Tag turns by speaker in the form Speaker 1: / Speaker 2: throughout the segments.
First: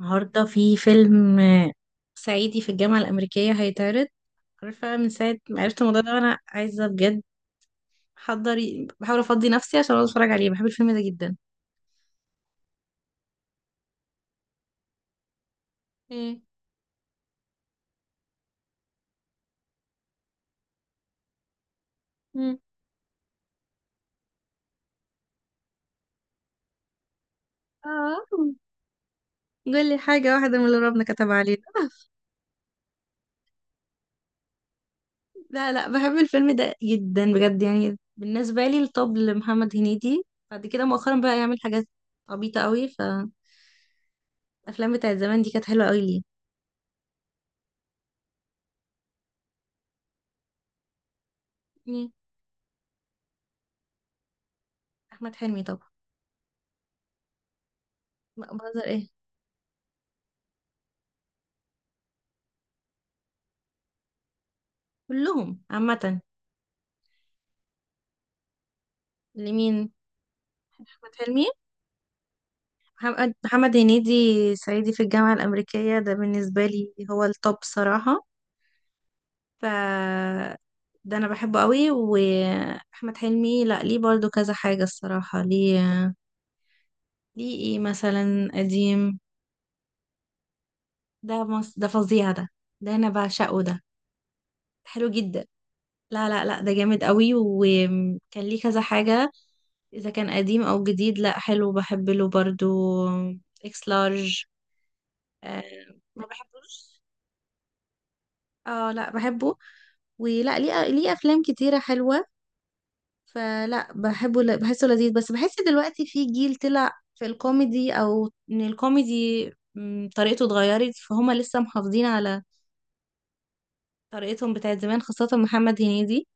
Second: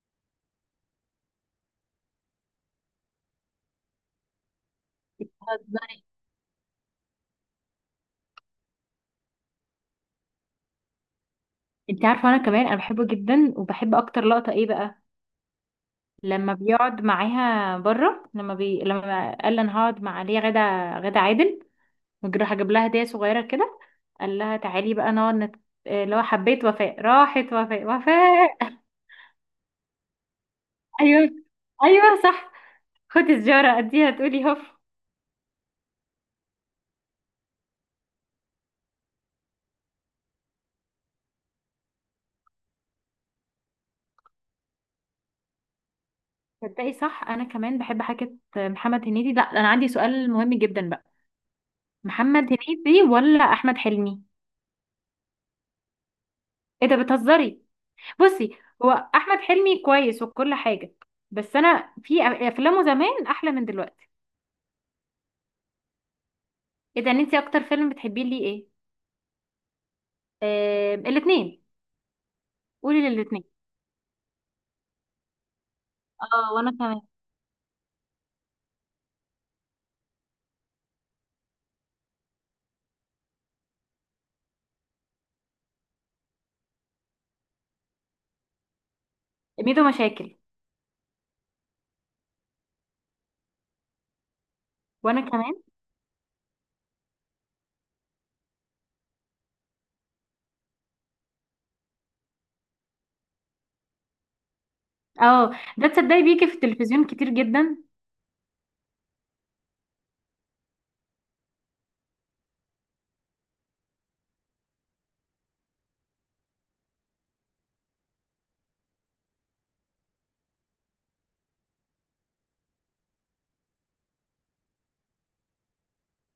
Speaker 1: النهاردة في فيلم صعيدي في الجامعة الأمريكية هيتعرض. عارفة، من ساعة ما عرفت الموضوع
Speaker 2: بتهزري؟
Speaker 1: ده وأنا عايزة بجد أحضر. بحاول أفضي نفسي عشان أقعد أتفرج عليه. بحب الفيلم ده جدا.
Speaker 2: انت عارفه انا كمان انا بحبه جدا، وبحب اكتر لقطه ايه بقى؟
Speaker 1: ايه.
Speaker 2: لما بيقعد معاها بره، لما قال لها انا هقعد مع ليا غدا عادل، وجراح
Speaker 1: مم.
Speaker 2: جاب لها هديه صغيره كده. قال لها تعالي بقى نقعد اللي هو حبيت وفاء، راحت وفاء
Speaker 1: اه. قولي حاجة واحدة من اللي ربنا كتب
Speaker 2: ايوه.
Speaker 1: علينا
Speaker 2: ايوه صح. خدي سجاره اديها تقولي هف.
Speaker 1: لا، لا، بحب الفيلم ده جدا بجد. يعني بالنسبة لي الطب لمحمد هنيدي. بعد كده مؤخرا بقى يعمل حاجات عبيطة قوي. فالأفلام بتاعت زمان دي كانت حلوة قوي ليه.
Speaker 2: تصدقي صح انا كمان بحب حاجه محمد هنيدي. لا انا عندي سؤال مهم جدا بقى،
Speaker 1: مين؟
Speaker 2: محمد هنيدي ولا احمد حلمي؟
Speaker 1: أحمد حلمي طبعا.
Speaker 2: ايه ده، بتهزري؟
Speaker 1: لا،
Speaker 2: بصي،
Speaker 1: بهزر ايه.
Speaker 2: هو احمد حلمي كويس وكل حاجه، بس انا في افلامه زمان احلى من دلوقتي.
Speaker 1: كلهم عامة.
Speaker 2: ايه ده، انت اكتر فيلم بتحبيه ليه ايه؟
Speaker 1: لمين؟
Speaker 2: آه،
Speaker 1: أحمد حلمي.
Speaker 2: الاثنين. قولي
Speaker 1: محمد
Speaker 2: للاثنين.
Speaker 1: محمد هنيدي. صعيدي في الجامعة الأمريكية ده
Speaker 2: اه،
Speaker 1: بالنسبة
Speaker 2: وانا
Speaker 1: لي
Speaker 2: كمان.
Speaker 1: هو التوب صراحة. ف ده أنا بحبه قوي. وأحمد حلمي لأ ليه برضو كذا حاجة الصراحة. ليه؟ ليه إيه مثلا قديم؟
Speaker 2: ميدو مشاكل.
Speaker 1: ده فظيع ده. ده أنا بعشقه ده. حلو
Speaker 2: وانا
Speaker 1: جدا.
Speaker 2: كمان.
Speaker 1: لا، لا، لا، ده جامد قوي وكان ليه كذا حاجة. إذا كان قديم أو جديد لأ حلو، بحب له برضو. إكس لارج.
Speaker 2: اه ده،
Speaker 1: أه.
Speaker 2: تصدقي
Speaker 1: ما
Speaker 2: بيجي في
Speaker 1: بحبوش.
Speaker 2: التلفزيون كتير جدا.
Speaker 1: اه، لا بحبه. ولا، ليه افلام كتيره حلوه. فلا بحبه، بحسه لذيذ. بس بحس دلوقتي في جيل طلع في الكوميدي او ان الكوميدي طريقته اتغيرت. فهما لسه محافظين على طريقتهم بتاعت زمان، خاصه محمد هنيدي.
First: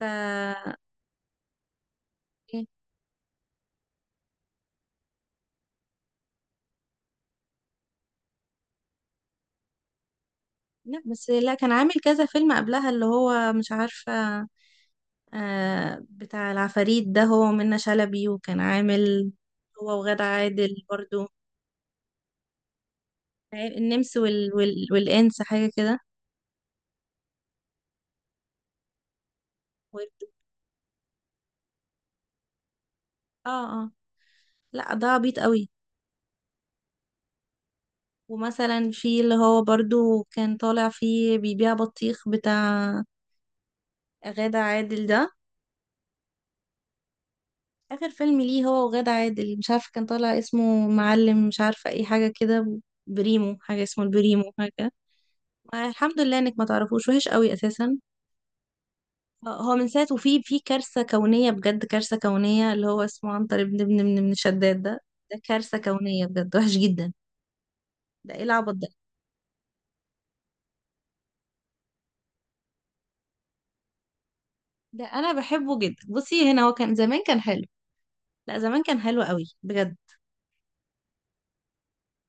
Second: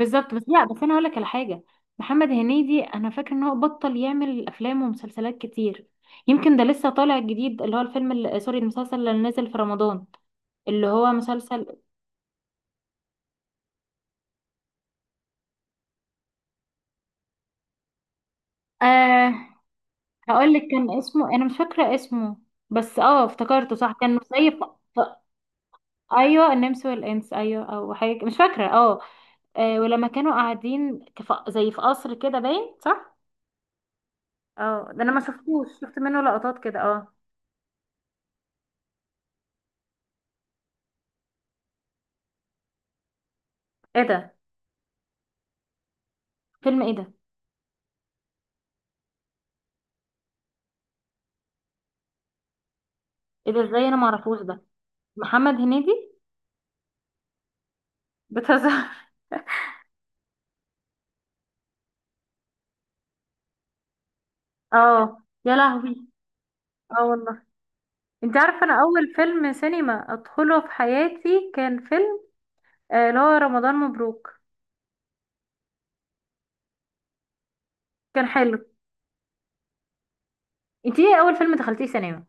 Speaker 1: ف
Speaker 2: بس لا، بس انا هقول لك على حاجه. محمد
Speaker 1: إيه،
Speaker 2: هنيدي انا فاكره ان هو بطل يعمل افلام ومسلسلات كتير. يمكن ده لسه طالع جديد، اللي هو الفيلم اللي- سوري المسلسل اللي نزل في رمضان، اللي
Speaker 1: لا
Speaker 2: هو
Speaker 1: بس لا،
Speaker 2: مسلسل.
Speaker 1: كان عامل كذا فيلم قبلها اللي هو مش عارفه. آه، بتاع العفاريت ده هو ومنة شلبي، وكان عامل
Speaker 2: آه
Speaker 1: هو وغادة
Speaker 2: هقول لك
Speaker 1: عادل
Speaker 2: كان
Speaker 1: برضو.
Speaker 2: اسمه، انا مش فاكره اسمه، بس افتكرته صح،
Speaker 1: النمس
Speaker 2: كانوا زي ف...
Speaker 1: والانس حاجه كده.
Speaker 2: ايوه، النمس والانس، ايوه او حاجه، مش فاكره. اه. آه، ولما كانوا قاعدين زي في قصر كده باين صح.
Speaker 1: اه. اه،
Speaker 2: اه،
Speaker 1: لا
Speaker 2: ده
Speaker 1: ده
Speaker 2: انا ما
Speaker 1: عبيط
Speaker 2: شفتوش،
Speaker 1: قوي.
Speaker 2: شفت منه لقطات كده. اه.
Speaker 1: ومثلا في اللي هو برضو كان طالع فيه بيبيع بطيخ بتاع
Speaker 2: ايه ده؟
Speaker 1: غادة عادل ده.
Speaker 2: فيلم ايه ده؟
Speaker 1: آخر فيلم ليه هو وغادة عادل مش عارفة، كان طالع اسمه معلم مش عارفة اي حاجة كده.
Speaker 2: ايه
Speaker 1: بريمو
Speaker 2: ده،
Speaker 1: حاجة،
Speaker 2: ازاي انا
Speaker 1: اسمه
Speaker 2: ما اعرفوش
Speaker 1: البريمو
Speaker 2: ده،
Speaker 1: حاجة.
Speaker 2: محمد هنيدي؟
Speaker 1: الحمد لله انك ما تعرفوش، وحش قوي اساسا.
Speaker 2: بتهزر.
Speaker 1: هو من ساعة، وفي كارثة كونية بجد. كارثة كونية اللي هو اسمه عنتر ابن ابن ابن ابن شداد ده.
Speaker 2: اه،
Speaker 1: ده
Speaker 2: يا
Speaker 1: كارثة
Speaker 2: لهوي.
Speaker 1: كونية بجد، وحش
Speaker 2: اه
Speaker 1: جدا.
Speaker 2: والله.
Speaker 1: ده
Speaker 2: انت
Speaker 1: ايه
Speaker 2: عارفه
Speaker 1: العبط
Speaker 2: انا
Speaker 1: ده؟
Speaker 2: اول فيلم سينما ادخله في حياتي كان فيلم اللي هو رمضان مبروك.
Speaker 1: ده انا بحبه جدا. بصي هنا هو كان زمان كان حلو.
Speaker 2: كان حلو.
Speaker 1: لا، زمان كان حلو قوي بجد.
Speaker 2: انت ايه اول فيلم دخلتيه سينما؟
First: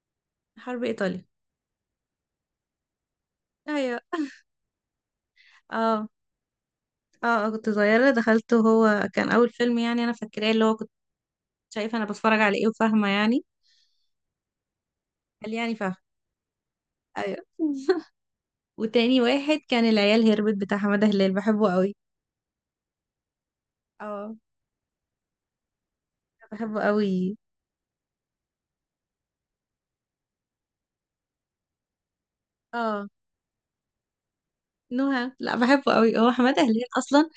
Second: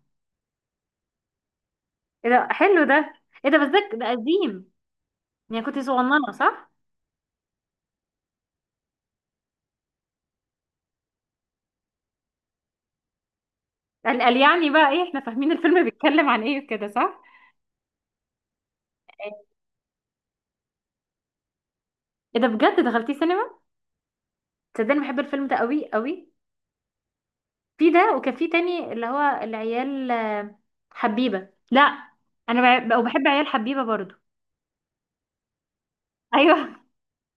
Speaker 1: حرب ايطاليا.
Speaker 2: ايه ده حلو ده. ايه ده، بس ده
Speaker 1: ايوه.
Speaker 2: ده قديم. يعني كنت
Speaker 1: اه،
Speaker 2: صغننه صح؟
Speaker 1: اه. كنت صغيرة دخلته. هو كان اول فيلم، يعني انا فاكراه اللي هو كنت شايفة انا بتفرج على ايه وفاهمة يعني.
Speaker 2: قال يعني بقى ايه، احنا فاهمين
Speaker 1: قال يعني
Speaker 2: الفيلم
Speaker 1: فاهمة.
Speaker 2: بيتكلم عن ايه كده صح؟
Speaker 1: ايوه. وتاني واحد كان العيال هربت بتاع حمادة هلال، بحبه قوي.
Speaker 2: ايه ده، بجد دخلتيه سينما؟
Speaker 1: اه.
Speaker 2: تصدقني بحب الفيلم ده قوي قوي.
Speaker 1: بحبه قوي.
Speaker 2: في ده، وكان في تاني اللي هو العيال، حبيبه. لا انا
Speaker 1: اه.
Speaker 2: وبحب عيال حبيبه برضو.
Speaker 1: نهى، لا بحبه قوي هو حمادة
Speaker 2: ايوه.
Speaker 1: هلال اصلا.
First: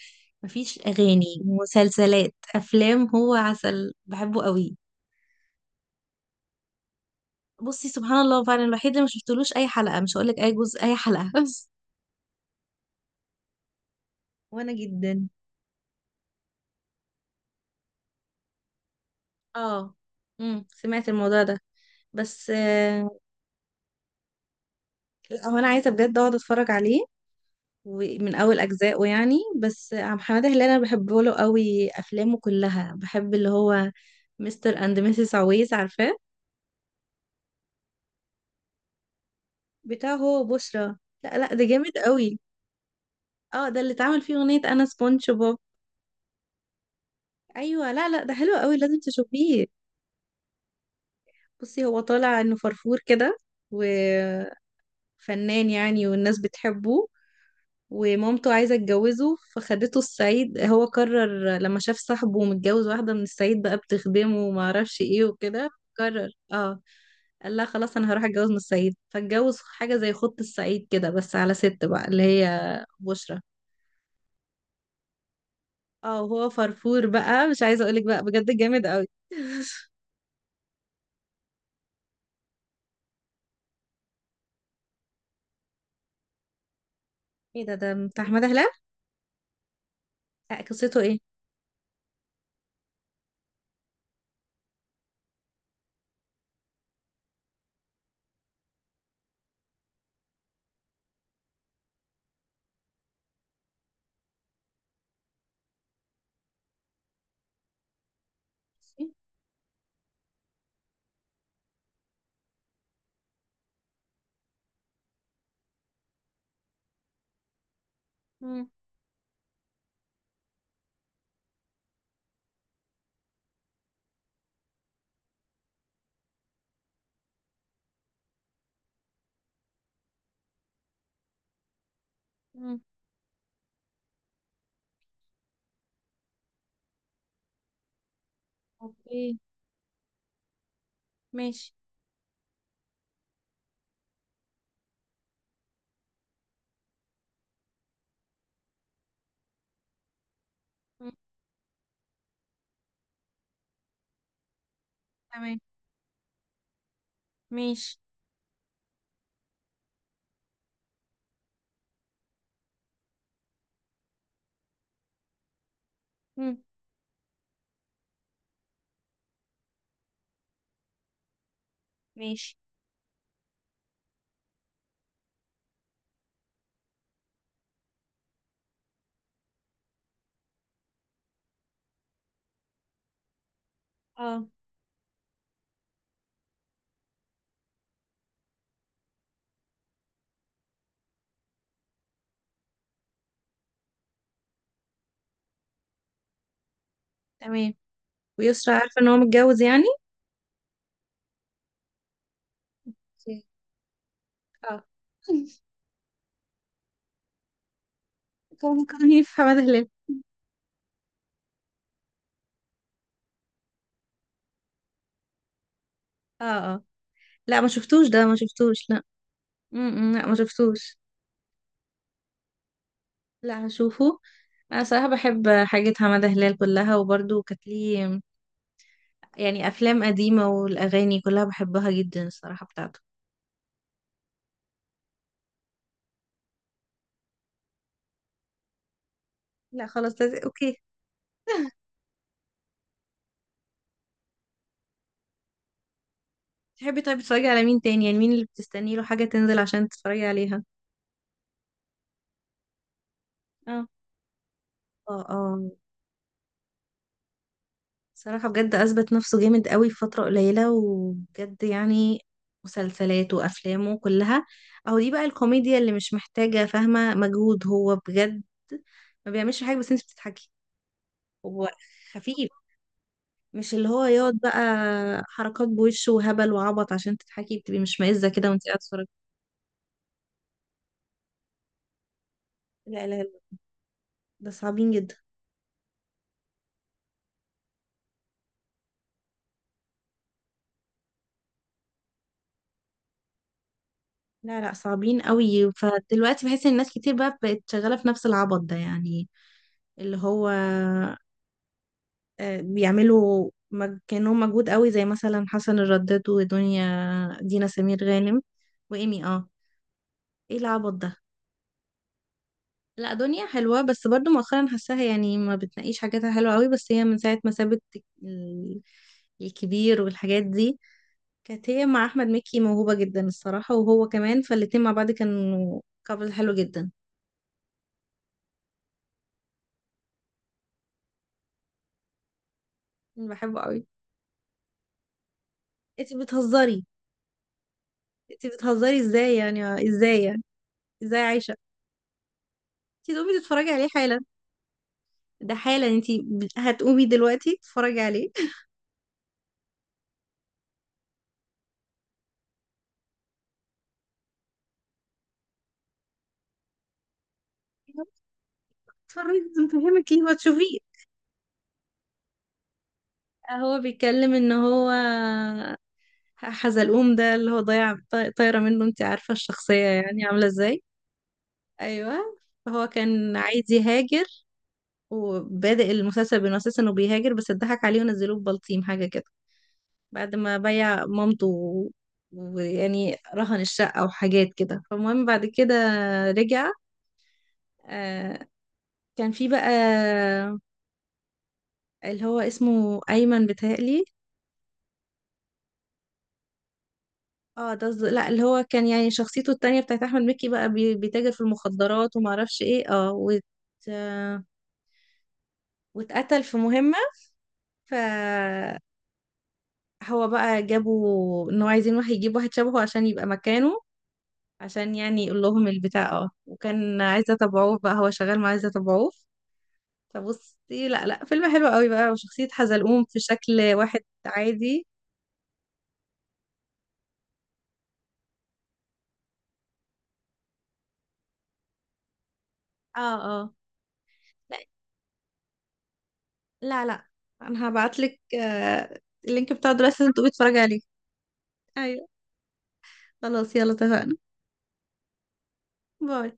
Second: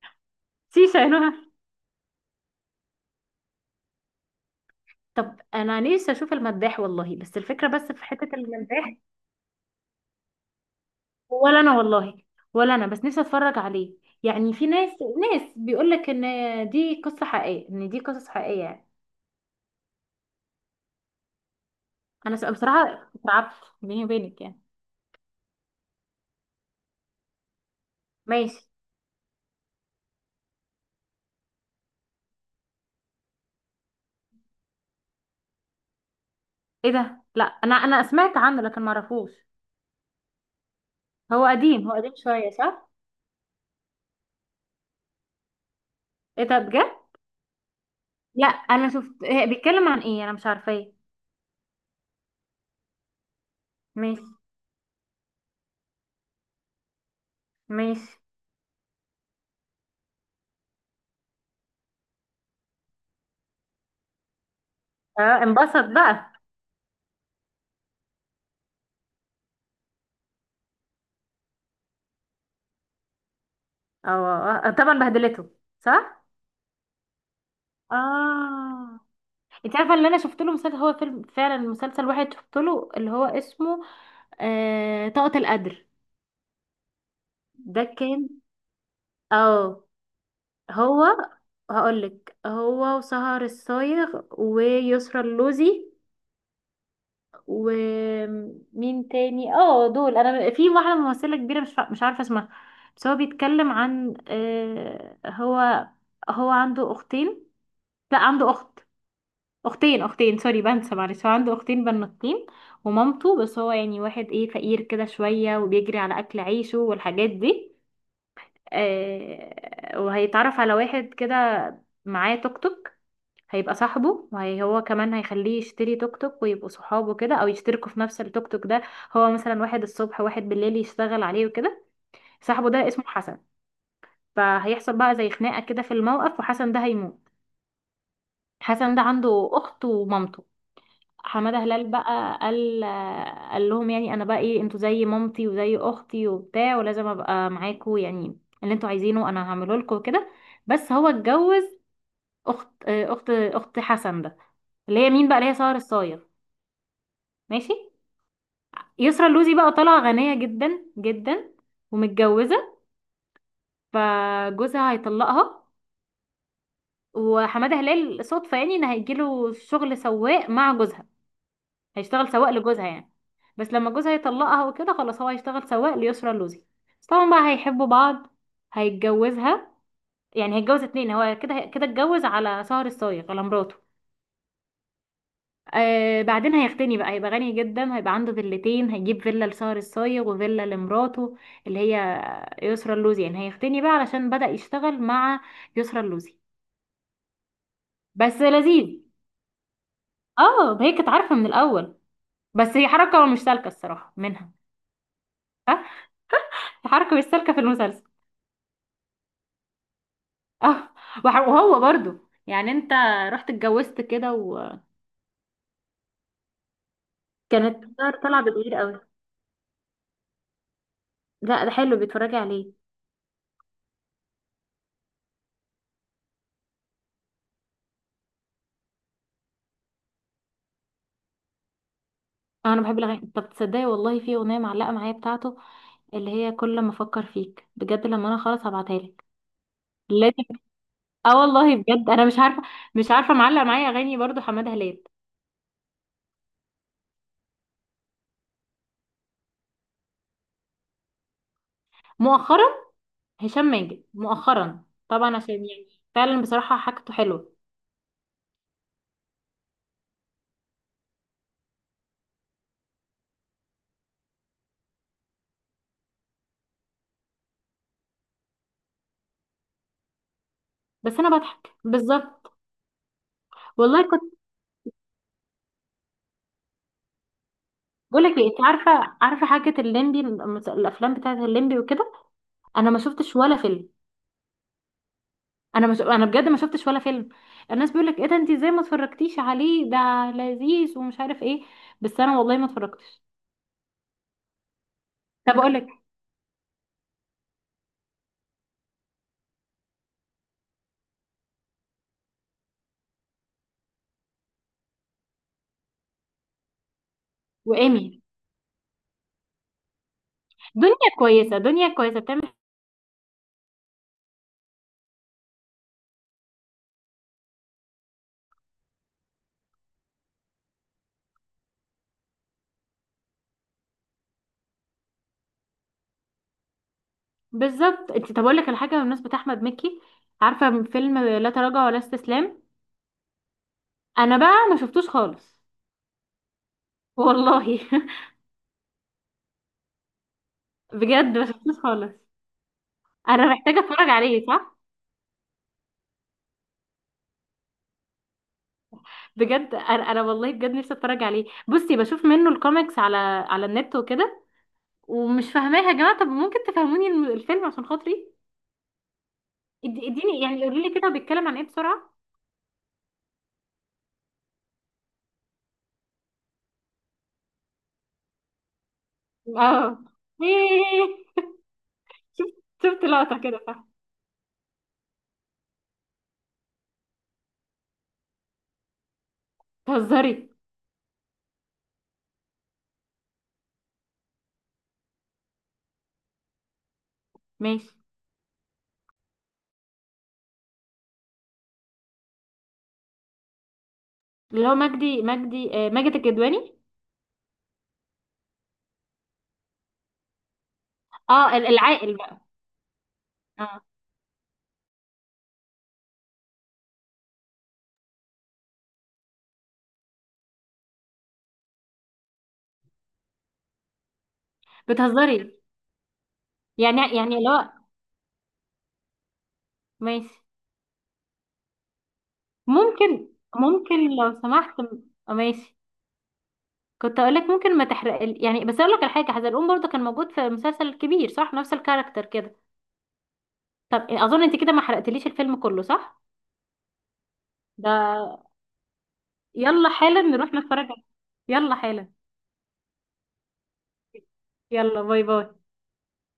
Speaker 1: مفيش
Speaker 2: شيشه يا
Speaker 1: اغاني،
Speaker 2: نهى.
Speaker 1: مسلسلات، افلام، هو عسل بحبه قوي.
Speaker 2: طب انا نفسي اشوف المداح والله، بس الفكره
Speaker 1: بصي،
Speaker 2: بس في
Speaker 1: سبحان
Speaker 2: حته
Speaker 1: الله فعلا الوحيد
Speaker 2: المداح.
Speaker 1: اللي ما شفتلوش اي حلقة، مش هقولك اي جزء، اي حلقة
Speaker 2: ولا انا والله. ولا انا، بس نفسي اتفرج عليه. يعني في
Speaker 1: وانا
Speaker 2: ناس
Speaker 1: جدا.
Speaker 2: ناس بيقول لك ان دي قصص حقيقيه يعني.
Speaker 1: اه. سمعت الموضوع ده بس
Speaker 2: بصراحه
Speaker 1: آه،
Speaker 2: اترعبت، بيني وبينك يعني.
Speaker 1: لا، هو انا عايزه بجد اقعد اتفرج عليه. ومن اول
Speaker 2: ماشي.
Speaker 1: اجزائه يعني. بس عم حماده هلال انا بحبه له قوي، افلامه كلها بحب، اللي هو مستر اند ميسيس عويس، عارفاه؟
Speaker 2: ايه ده، لا انا سمعت عنه لكن ما اعرفوش.
Speaker 1: بتاعه هو بشرى. لا،
Speaker 2: هو
Speaker 1: لا، ده
Speaker 2: قديم، هو
Speaker 1: جامد
Speaker 2: قديم
Speaker 1: قوي.
Speaker 2: شويه صح؟
Speaker 1: اه، ده اللي اتعمل فيه اغنيه انا سبونج بوب.
Speaker 2: ايه ده بجد.
Speaker 1: ايوه، لا، لا، ده
Speaker 2: لا
Speaker 1: حلو قوي
Speaker 2: انا
Speaker 1: لازم
Speaker 2: شفت إيه
Speaker 1: تشوفيه.
Speaker 2: بيتكلم عن ايه، انا مش عارفه ايه.
Speaker 1: بصي هو طالع انه فرفور كده
Speaker 2: ماشي.
Speaker 1: وفنان، يعني والناس بتحبه.
Speaker 2: ماشي.
Speaker 1: ومامته عايزة تجوزه، فخدته الصعيد. هو قرر لما شاف صاحبه متجوز واحدة من الصعيد بقى بتخدمه وما اعرفش ايه
Speaker 2: اه،
Speaker 1: وكده،
Speaker 2: انبسط
Speaker 1: قرر
Speaker 2: بقى.
Speaker 1: اه، قال لها خلاص انا هروح اتجوز من الصعيد. فاتجوز حاجة زي خط الصعيد كده، بس على ست بقى اللي هي بشرى.
Speaker 2: اه. آه، طبعا بهدلته
Speaker 1: اه،
Speaker 2: صح.
Speaker 1: وهو فرفور بقى، مش عايزة اقولك بقى بجد جامد
Speaker 2: اه.
Speaker 1: قوي.
Speaker 2: انت عارفه، اللي انا شفت له مسلسل هو فيلم فعلا، مسلسل واحد شفت له اللي هو اسمه طاقة القدر.
Speaker 1: ايه ده
Speaker 2: ده
Speaker 1: ده
Speaker 2: كان.
Speaker 1: بتاع احمد هلال.
Speaker 2: اه
Speaker 1: قصته
Speaker 2: هو
Speaker 1: ايه؟
Speaker 2: هقولك، هو وسهر الصايغ ويسرى اللوزي، ومين تاني؟ اه دول. انا في واحده ممثله كبيره مش عارفه اسمها. بس هو بيتكلم عن هو عنده اختين. لا عنده اخت، اختين سوري، بنسى معلش. هو عنده اختين بنوتين، ومامته. بس هو يعني واحد ايه فقير كده شوية، وبيجري على اكل عيشه والحاجات دي.
Speaker 1: مم.
Speaker 2: آه، وهيتعرف على واحد كده معاه توك توك، هيبقى صاحبه. هو كمان هيخليه يشتري توك توك ويبقوا صحابه كده، او يشتركوا في نفس التوك توك ده. هو مثلا واحد الصبح، واحد بالليل يشتغل عليه وكده. صاحبه
Speaker 1: مم.
Speaker 2: ده اسمه حسن. فهيحصل بقى زي خناقة كده في الموقف، وحسن ده هيموت. حسن ده
Speaker 1: اوكي.
Speaker 2: عنده اخت ومامته. حمادة
Speaker 1: ماشي.
Speaker 2: هلال بقى قال لهم يعني انا بقى ايه، انتوا زي مامتي وزي اختي وبتاع، ولازم ابقى معاكوا، يعني اللي انتوا عايزينه انا هعمله لكم وكده. بس هو
Speaker 1: مم.
Speaker 2: اتجوز اخت حسن ده، اللي هي مين بقى؟ اللي هي
Speaker 1: تمام.
Speaker 2: سهر الصايغ. ماشي.
Speaker 1: ماشي.
Speaker 2: يسرا اللوزي بقى طالعة غنية جدا جدا، ومتجوزة، فجوزها هيطلقها.
Speaker 1: مم.
Speaker 2: وحمادة هلال صدفة، يعني، ان هيجيله شغل سواق مع جوزها، هيشتغل سواق
Speaker 1: ماشي.
Speaker 2: لجوزها يعني. بس لما جوزها يطلقها وكده خلاص، هو هيشتغل سواق ليسرى اللوزي. بس طبعا بقى هيحبوا بعض، هيتجوزها. يعني هيتجوز اتنين، هو كده كده اتجوز على سهر الصايغ، على مراته.
Speaker 1: اه.
Speaker 2: آه، بعدين هيغتني بقى، هيبقى غني جدا، هيبقى عنده فيلتين، هيجيب فيلا لسهر الصايغ وفيلا لمراته اللي هي يسرى اللوزي، يعني هيغتني بقى علشان بدأ يشتغل مع يسرى اللوزي.
Speaker 1: تمام.
Speaker 2: بس
Speaker 1: ويسرا عارفة
Speaker 2: لذيذ.
Speaker 1: ان هو متجوز يعني.
Speaker 2: اه، هي كانت عارفة من الأول، بس هي حركة
Speaker 1: اوكي.
Speaker 2: مش سالكة الصراحة منها.
Speaker 1: اه.
Speaker 2: ها، حركة مش سالكة في المسلسل.
Speaker 1: كان هي في حمادة هلال.
Speaker 2: اه، وهو برضو يعني، انت رحت اتجوزت كده،
Speaker 1: اه، اه. لا ما
Speaker 2: وكانت
Speaker 1: شفتوش، ده ما
Speaker 2: طالعه بتغير
Speaker 1: شفتوش،
Speaker 2: قوي.
Speaker 1: لا. م-م. لا ما شفتوش.
Speaker 2: لا ده حلو، بيتفرجي عليه.
Speaker 1: لا، هشوفه. انا صراحة بحب حاجة حمادة هلال كلها، وبرضه كانت ليه يعني افلام قديمة، والاغاني كلها بحبها جدا الصراحة
Speaker 2: آه، انا بحب
Speaker 1: بتاعته.
Speaker 2: الاغاني. طب تصدقي والله، في اغنيه معلقه معايا بتاعته اللي هي كل ما افكر فيك بجد، لما انا خلاص هبعتها لك.
Speaker 1: لا خلاص، لازم.
Speaker 2: لازم.
Speaker 1: اوكي.
Speaker 2: اه والله بجد انا مش عارفه معلق معايا اغاني برضو حماده هلال.
Speaker 1: تحبي طيب تتفرجي على مين تاني؟ يعني مين اللي بتستني له حاجة تنزل عشان تتفرجي عليها؟
Speaker 2: مؤخرا هشام
Speaker 1: اه،
Speaker 2: ماجد، مؤخرا
Speaker 1: اه،
Speaker 2: طبعا، عشان
Speaker 1: اه.
Speaker 2: يعني فعلا بصراحه حاجته حلوه.
Speaker 1: صراحة بجد أثبت نفسه جامد قوي في فترة قليلة، وبجد يعني مسلسلاته وأفلامه كلها، أهو دي بقى الكوميديا اللي مش محتاجة، فاهمة، مجهود. هو بجد ما بيعملش حاجة بس انت بتضحكي.
Speaker 2: بس انا بضحك
Speaker 1: هو خفيف،
Speaker 2: بالظبط
Speaker 1: مش اللي هو
Speaker 2: والله.
Speaker 1: يقعد بقى حركات بوشه وهبل وعبط عشان تضحكي. بتبقي مش
Speaker 2: بقول
Speaker 1: معزة
Speaker 2: لك ايه،
Speaker 1: كده
Speaker 2: انت
Speaker 1: وانت قاعدة تتفرجي.
Speaker 2: عارفه حاجه الليمبي، الافلام بتاعه الليمبي وكده، انا ما
Speaker 1: لا، لا، لا،
Speaker 2: شفتش ولا فيلم.
Speaker 1: ده صعبين جدا.
Speaker 2: انا بجد ما شفتش ولا فيلم. الناس بيقول لك ايه ده، انت ازاي ما اتفرجتيش عليه؟ ده لذيذ ومش عارف ايه. بس انا والله ما اتفرجتش.
Speaker 1: لا، لا، صعبين
Speaker 2: طب
Speaker 1: قوي.
Speaker 2: اقول لك.
Speaker 1: فدلوقتي بحس ان الناس كتير بقى بقت شغالة في نفس العبط ده يعني، اللي هو بيعملوا كانوا مجهود قوي، زي مثلا حسن الرداد، ودنيا، دينا سمير
Speaker 2: وايمي.
Speaker 1: غانم، وإيمي. اه. ايه العبط
Speaker 2: دنيا
Speaker 1: ده؟
Speaker 2: كويسه دنيا كويسه بتعمل.
Speaker 1: لا، دنيا حلوة، بس برضو مؤخرا حاساها يعني ما بتناقيش حاجاتها حلوة قوي، بس هي من ساعة ما سابت ال- الكبير والحاجات دي، كانت هي مع أحمد مكي موهوبة جدا الصراحة، وهو كمان، فالاتنين مع بعض كانوا كابل حلو جدا.
Speaker 2: بالظبط، انت طب اقول لك الحاجه بالنسبه احمد مكي، عارفه من فيلم لا تراجع ولا استسلام؟
Speaker 1: أنا بحبه قوي.
Speaker 2: انا بقى ما شفتوش خالص
Speaker 1: انتي بتهزري؟
Speaker 2: والله.
Speaker 1: انتي بتهزري ازاي يعني؟ ازاي يعني؟ ازاي
Speaker 2: بجد ما
Speaker 1: عايشة؟
Speaker 2: شفتوش خالص.
Speaker 1: انتي تقومي
Speaker 2: انا
Speaker 1: تتفرجي
Speaker 2: محتاجه
Speaker 1: عليه
Speaker 2: اتفرج
Speaker 1: حالا.
Speaker 2: عليه صح.
Speaker 1: ده حالا، انتي هتقومي دلوقتي تتفرجي عليه.
Speaker 2: بجد انا والله بجد نفسي اتفرج عليه. بصي بشوف منه الكوميكس على النت وكده. ومش فاهماها يا جماعه، طب ممكن تفهموني الفيلم عشان خاطري؟
Speaker 1: اتفرجي، لازم تفهمك ليه
Speaker 2: اديني يعني،
Speaker 1: وتشوفيه.
Speaker 2: قولي لي كده هو بيتكلم عن ايه بسرعه.
Speaker 1: هو بيتكلم ان هو حزلقوم ده اللي هو ضايع، طايرة منه. انتي عارفة الشخصية
Speaker 2: اه.
Speaker 1: يعني عاملة ازاي.
Speaker 2: إيه.
Speaker 1: ايوه.
Speaker 2: شفت
Speaker 1: فهو
Speaker 2: شفت
Speaker 1: كان
Speaker 2: لقطه كده
Speaker 1: عايز
Speaker 2: فاهمه.
Speaker 1: يهاجر، وبادئ المسلسل بانه اساسا انه بيهاجر، بس اتضحك عليه ونزلوه ببلطيم حاجة كده، بعد
Speaker 2: بتهزري.
Speaker 1: ما بيع مامته ويعني رهن الشقة وحاجات كده. فالمهم بعد كده رجع.
Speaker 2: ماشي.
Speaker 1: آه، كان في بقى اللي هو اسمه أيمن بيتهيألي.
Speaker 2: اللي هو مجدي مجدي آه، ماجد الكدواني.
Speaker 1: اه، لا، اللي هو كان يعني شخصيته التانية بتاعت أحمد مكي بقى، بيتاجر في
Speaker 2: اه،
Speaker 1: المخدرات
Speaker 2: العاقل بقى.
Speaker 1: ومعرفش ايه اه
Speaker 2: اه،
Speaker 1: آه، واتقتل في مهمة. فهو بقى جابوا ان هو عايزين واحد يجيب واحد شبهه عشان يبقى مكانه، عشان يعني يقول
Speaker 2: بتهزري
Speaker 1: لهم البتاع اه، وكان
Speaker 2: يعني
Speaker 1: عايزة
Speaker 2: يعني اللي هو
Speaker 1: تبعوه بقى هو شغال مع عايزة تبعوه.
Speaker 2: ماشي.
Speaker 1: فبصي، لا، لا، فيلم حلو قوي بقى، وشخصية حزلقوم في
Speaker 2: ممكن
Speaker 1: شكل واحد.
Speaker 2: ممكن لو سمحت
Speaker 1: عادي.
Speaker 2: آه، ماشي. كنت اقول لك ممكن ما تحرق يعني، بس اقول لك على حاجه، حزلقوم برضه كان موجود في مسلسل كبير صح، نفس الكاركتر كده.
Speaker 1: اه، اه.
Speaker 2: طب اظن انت كده ما حرقتليش الفيلم كله صح؟
Speaker 1: لا، لا، انا هبعتلك
Speaker 2: ده
Speaker 1: آه، اللينك بتاع
Speaker 2: يلا
Speaker 1: دلوقتي. لازم
Speaker 2: حالا
Speaker 1: تقومي
Speaker 2: نروح
Speaker 1: تتفرجي
Speaker 2: نتفرج
Speaker 1: عليه.
Speaker 2: عليه. يلا
Speaker 1: ايوه،
Speaker 2: حالا.
Speaker 1: خلاص يلا اتفقنا.
Speaker 2: يلا، باي باي.
Speaker 1: باي.